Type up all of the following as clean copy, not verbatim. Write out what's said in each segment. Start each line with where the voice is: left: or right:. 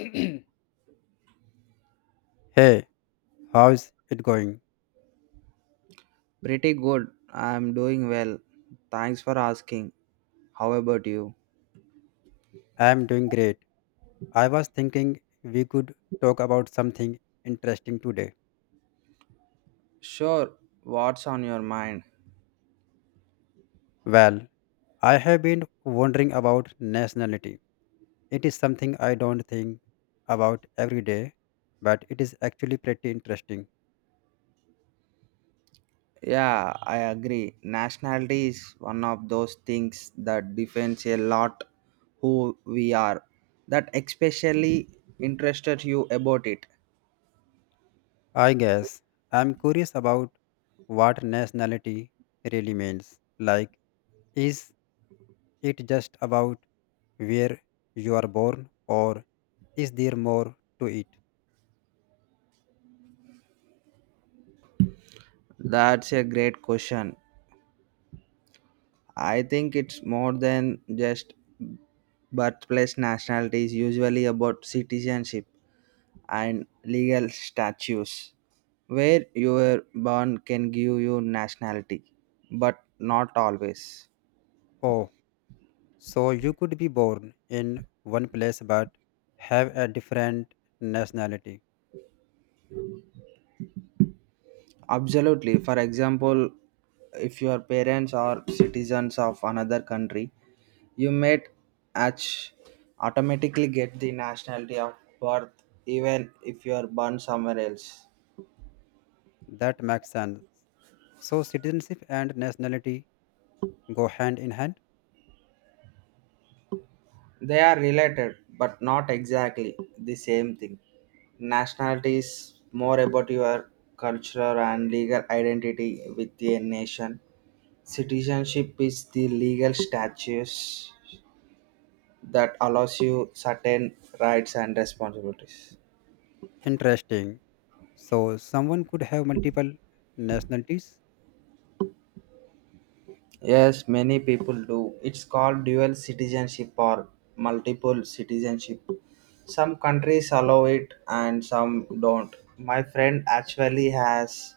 left: Hey, how's it going?
right: Pretty good. I'm doing well. Thanks for asking. How about you?
left: I'm doing great. I was thinking we could talk about something interesting today.
right: Sure. What's on your mind?
left: Well, I have been wondering about nationality. It is something I don't think about every day, but it is actually pretty interesting.
right: Yeah, I agree. Nationality is one of those things that defines a lot who we are. That especially interested you about it.
left: I guess I'm curious about what nationality really means. Like, is it just about where you are born, or is there more to it?
right: That's a great question. I think it's more than just birthplace nationality is usually about citizenship. And legal statutes, where you were born can give you nationality but not always
left: Oh, so you could be born in one place but have a different nationality.
right: absolutely for example if your parents are citizens of another country you might ach- automatically get the nationality of birth even if you are born somewhere else.
left: That makes sense. So citizenship and nationality go hand in hand.
right: They are related, but not exactly the same thing. Nationality is more about your cultural and legal identity with a nation. Citizenship is the legal status that allows you certain rights and responsibilities.
left: Interesting. So someone could have multiple nationalities.
right: Yes, many people do. It's called dual citizenship or multiple citizenship. Some countries allow it and some don't. My friend actually has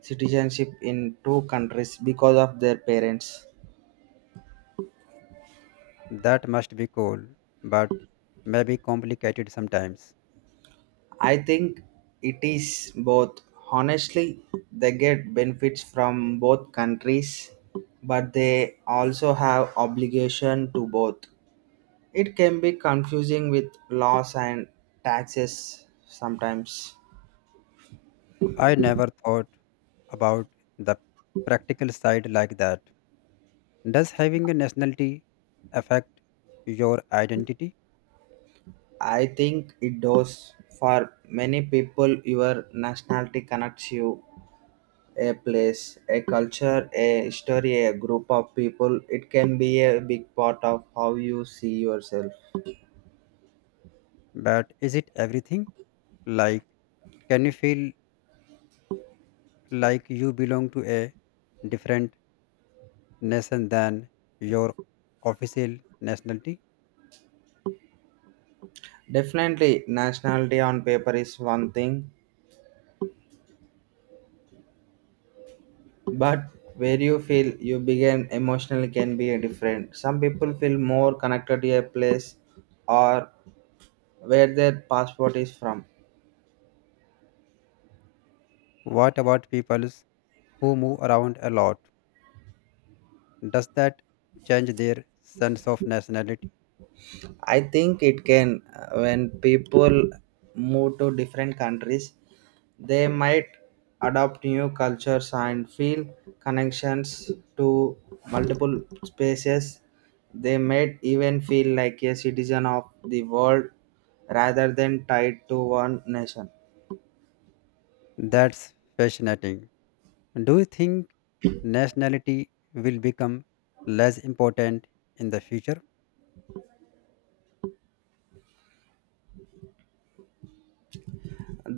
right: citizenship in two countries because of their parents.
left: That must be cool, but maybe complicated sometimes.
right: I think it is both. Honestly, they get benefits from both countries, but they also have obligation to both. It can be confusing with laws and taxes sometimes.
left: I never thought about the practical side like that. Does having a nationality affect your identity?
right: I think it does. For many people, your nationality connects you a place, a culture, a history, a group of people. It can be a big part of how you see yourself.
left: But is it everything? Like, can you feel like you belong to a different nation than your official nationality?
right: Definitely, nationality on paper is one thing, but where you feel you begin emotionally can be different. Some people feel more connected to a place or where their passport is from.
left: What about people who move around a lot? Does that change their sense of nationality?
right: I think it can when people move to different countries, they might adopt new cultures and feel connections to multiple spaces. They might even feel like a citizen of the world rather than tied to one nation.
left: That's fascinating. Do you think nationality will become less important in the future?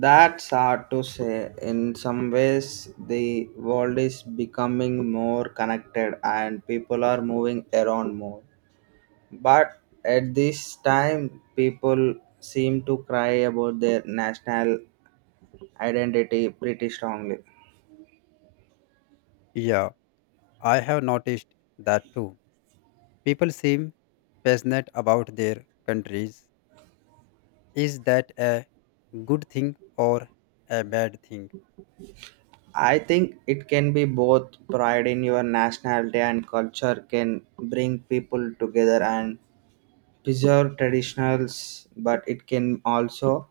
right: That's hard to say. In some ways, the world is becoming more connected and people are moving around more. But at this time, people seem to cry about their national identity pretty strongly.
left: Yeah, I have noticed that too. People seem passionate about their countries. Is that a good thing or a bad thing?
right: I think it can be both pride in your nationality and culture can bring people together and preserve traditionals, but it can also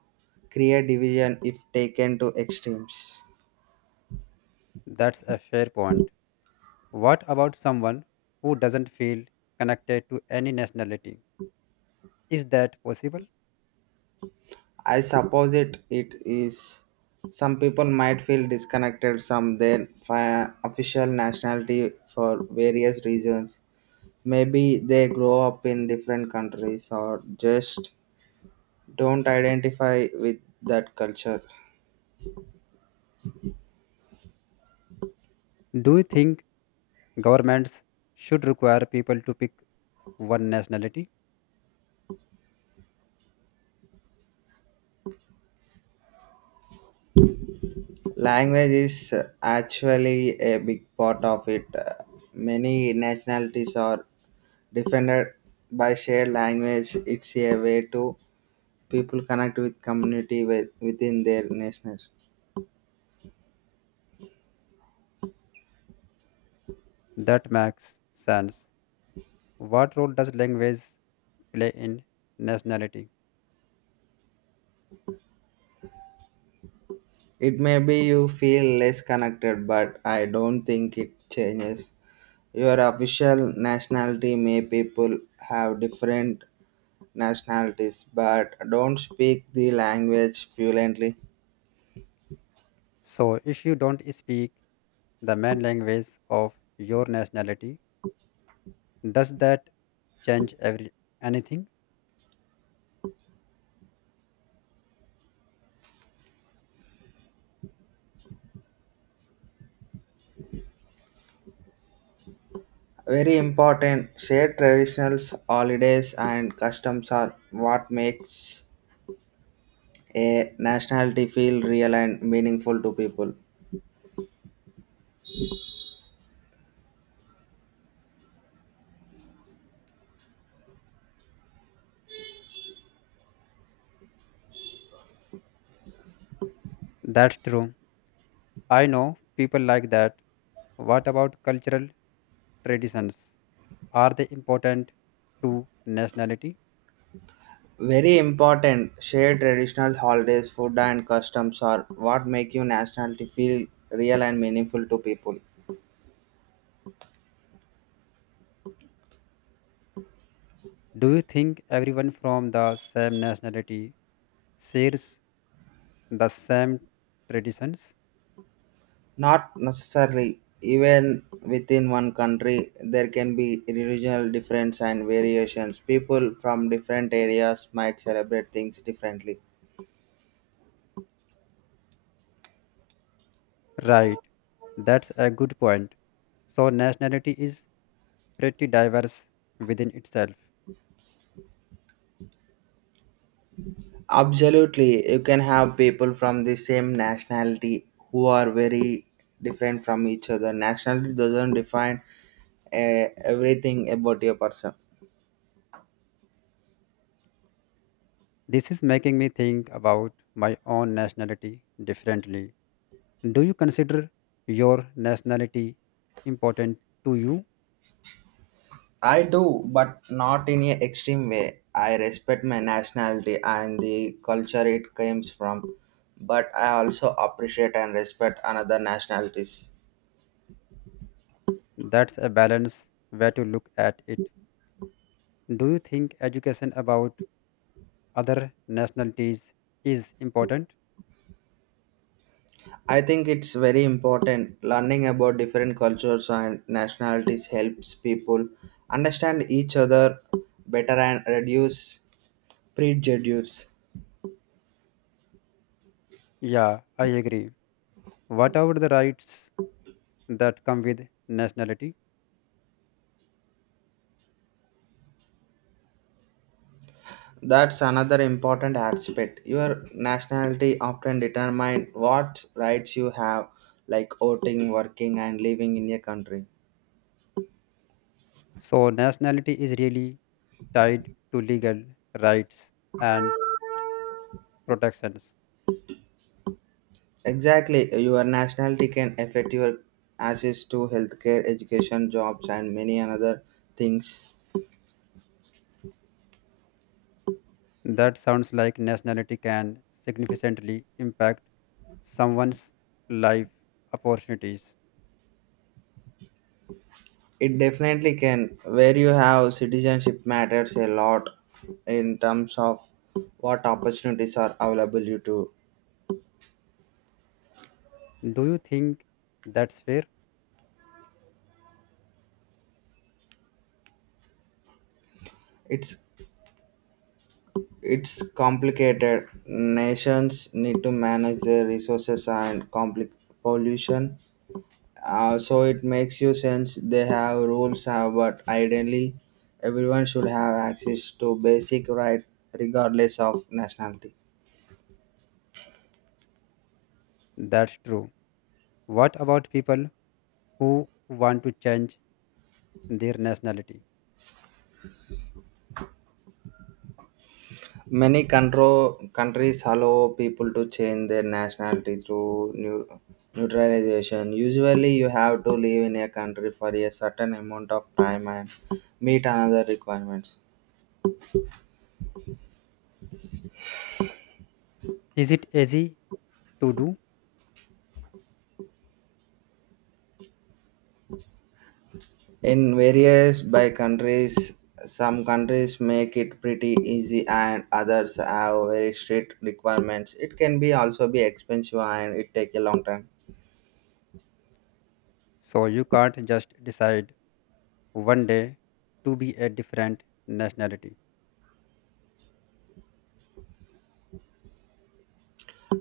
right: create division if taken to extremes.
left: That's a fair point. What about someone who doesn't feel connected to any nationality? Is that possible?
right: I suppose it is. Some people might feel disconnected from their official nationality for various reasons. Maybe they grow up in different countries or just don't identify with that culture.
left: Do you think governments should require people to pick one nationality?
right: Language is actually a big part of it. Many nationalities are defended by shared language. It's a way to people connect with community with, within their nations.
left: That makes sense. What role does language play in nationality?
right: It may be you feel less connected, but I don't think it changes. Your official nationality may people have different nationalities but don't speak the language fluently.
left: So, if you don't speak the main language of your nationality, does that change every anything?
right: Very important, shared traditions, holidays and customs are what makes a nationality feel real and meaningful to people.
left: That's true. I know people like that. What about cultural traditions? Are they important to nationality?
right: Very important. Share traditional holidays, food, and customs are what make your nationality feel real and meaningful to people.
left: Do you think everyone from the same nationality shares the same traditions?
right: Not necessarily, even within one country, there can be regional difference and variations. People from different areas might celebrate things differently.
left: Right, that's a good point. So, nationality is pretty diverse within itself.
right: Absolutely, you can have people from the same nationality who are very different from each other. Nationality doesn't define everything about your person.
left: This is making me think about my own nationality differently. Do you consider your nationality important to you?
right: I do, but not in an extreme way. I respect my nationality and the culture it comes from, but I also appreciate and respect another nationalities.
left: That's a balanced way to look at it. Do you think education about other nationalities is important?
right: I think it's very important learning about different cultures and nationalities helps people understand each other better and reduce prejudice.
left: Yeah, I agree. What are the rights that come with nationality?
right: That's another important aspect. Your nationality often determines what rights you have, like voting, working, and living in a country.
left: So, nationality is really tied to legal rights and protections.
right: Exactly, your nationality can affect your access to healthcare, education, jobs, and many another things.
left: That sounds like nationality can significantly impact someone's life opportunities.
right: It definitely can. Where you have citizenship matters a lot in terms of what opportunities are available you to.
left: Do you think that's fair?
right: It's It's complicated. Nations need to manage their resources and compli pollution. So it makes you sense they have rules, but ideally, everyone should have access to basic right regardless of nationality.
left: That's true. What about people who want to change their nationality?
right: Many control, countries allow people to change their nationality through new, neutralization. Usually, you have to live in a country for a certain amount of time and meet another requirements.
left: Is it easy to do?
right: In various by countries, some countries make it pretty easy and others have very strict requirements. It can be also be expensive and it take a long time.
left: So you can't just decide one day to be a different nationality.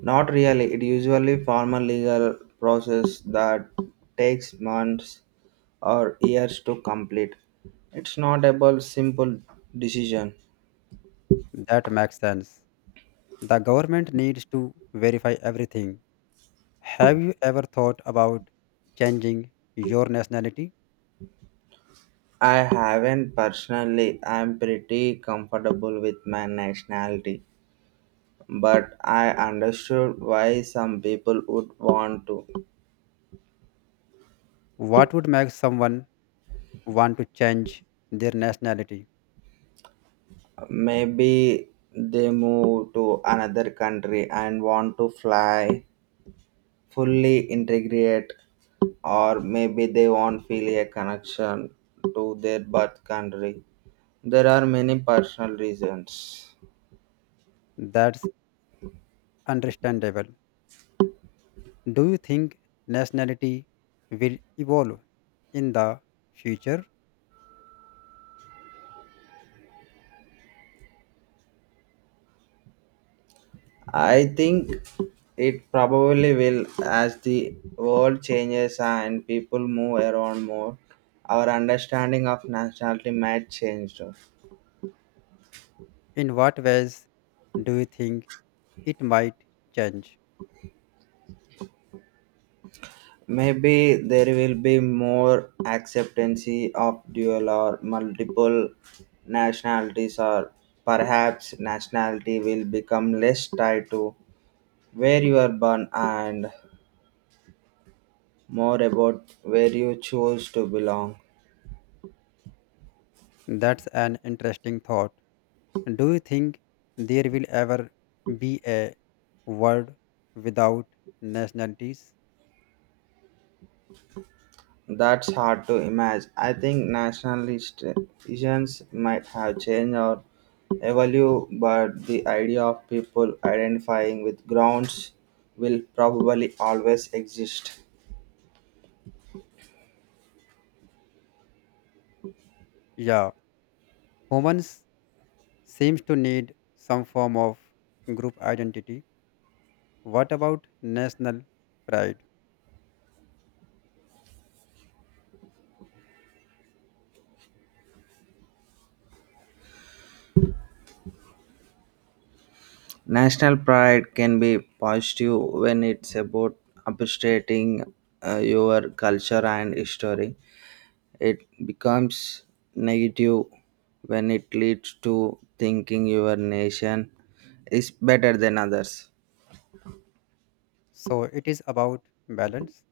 right: Not really, it usually formal legal process that takes months or years to complete. It's not about simple decision.
left: That makes sense. The government needs to verify everything. Have you ever thought about changing your nationality?
right: I haven't personally, I'm pretty comfortable with my nationality, but I understood why some people would want to.
left: What would make someone want to change their nationality?
right: Maybe they move to another country and want to fully integrate, or maybe they want feel a connection to their birth country. There are many personal reasons.
left: That's understandable. Do you think nationality will evolve in the future?
right: I think it probably will as the world changes and people move around more. Our understanding of nationality might change. Too.
left: In what ways do you think it might change?
right: Maybe there will be more acceptancy of dual or multiple nationalities, or perhaps nationality will become less tied to where you are born and more about where you choose to belong.
left: That's an interesting thought. Do you think there will ever be a world without nationalities?
right: That's hard to imagine. I think nationalizations might have changed or evolved, but the idea of people identifying with grounds will probably always exist.
left: Yeah, humans seems to need some form of group identity. What about national pride?
right: National pride can be positive when it's about appreciating your culture and history. It becomes negative when it leads to thinking your nation is better than others.
left: So it is about balance.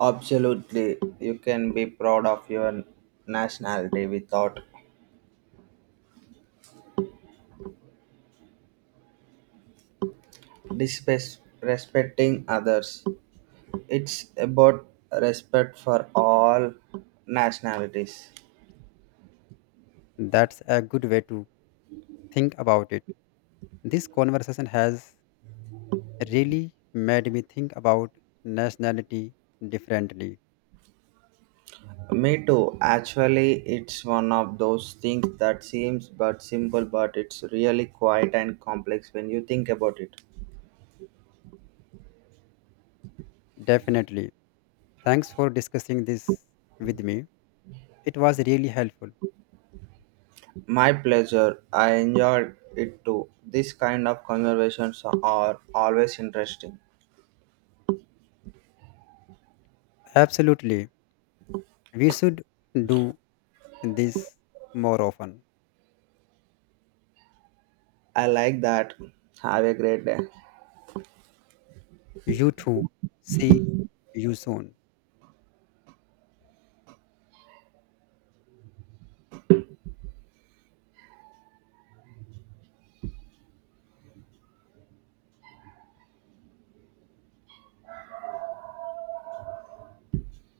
right: Absolutely, you can be proud of your nationality without disrespecting others. It's about respect for all nationalities.
left: That's a good way to think about it. This conversation has really made me think about nationality differently.
right: Me too. Actually, it's one of those things that seems but simple, but it's really quiet and complex when you think about it.
left: Definitely. Thanks for discussing this with me. It was really helpful.
right: My pleasure. I enjoyed it too. This kind of conversations are always interesting.
left: Absolutely. We should do this more often.
right: I like that. Have a great day.
left: You too. See you soon.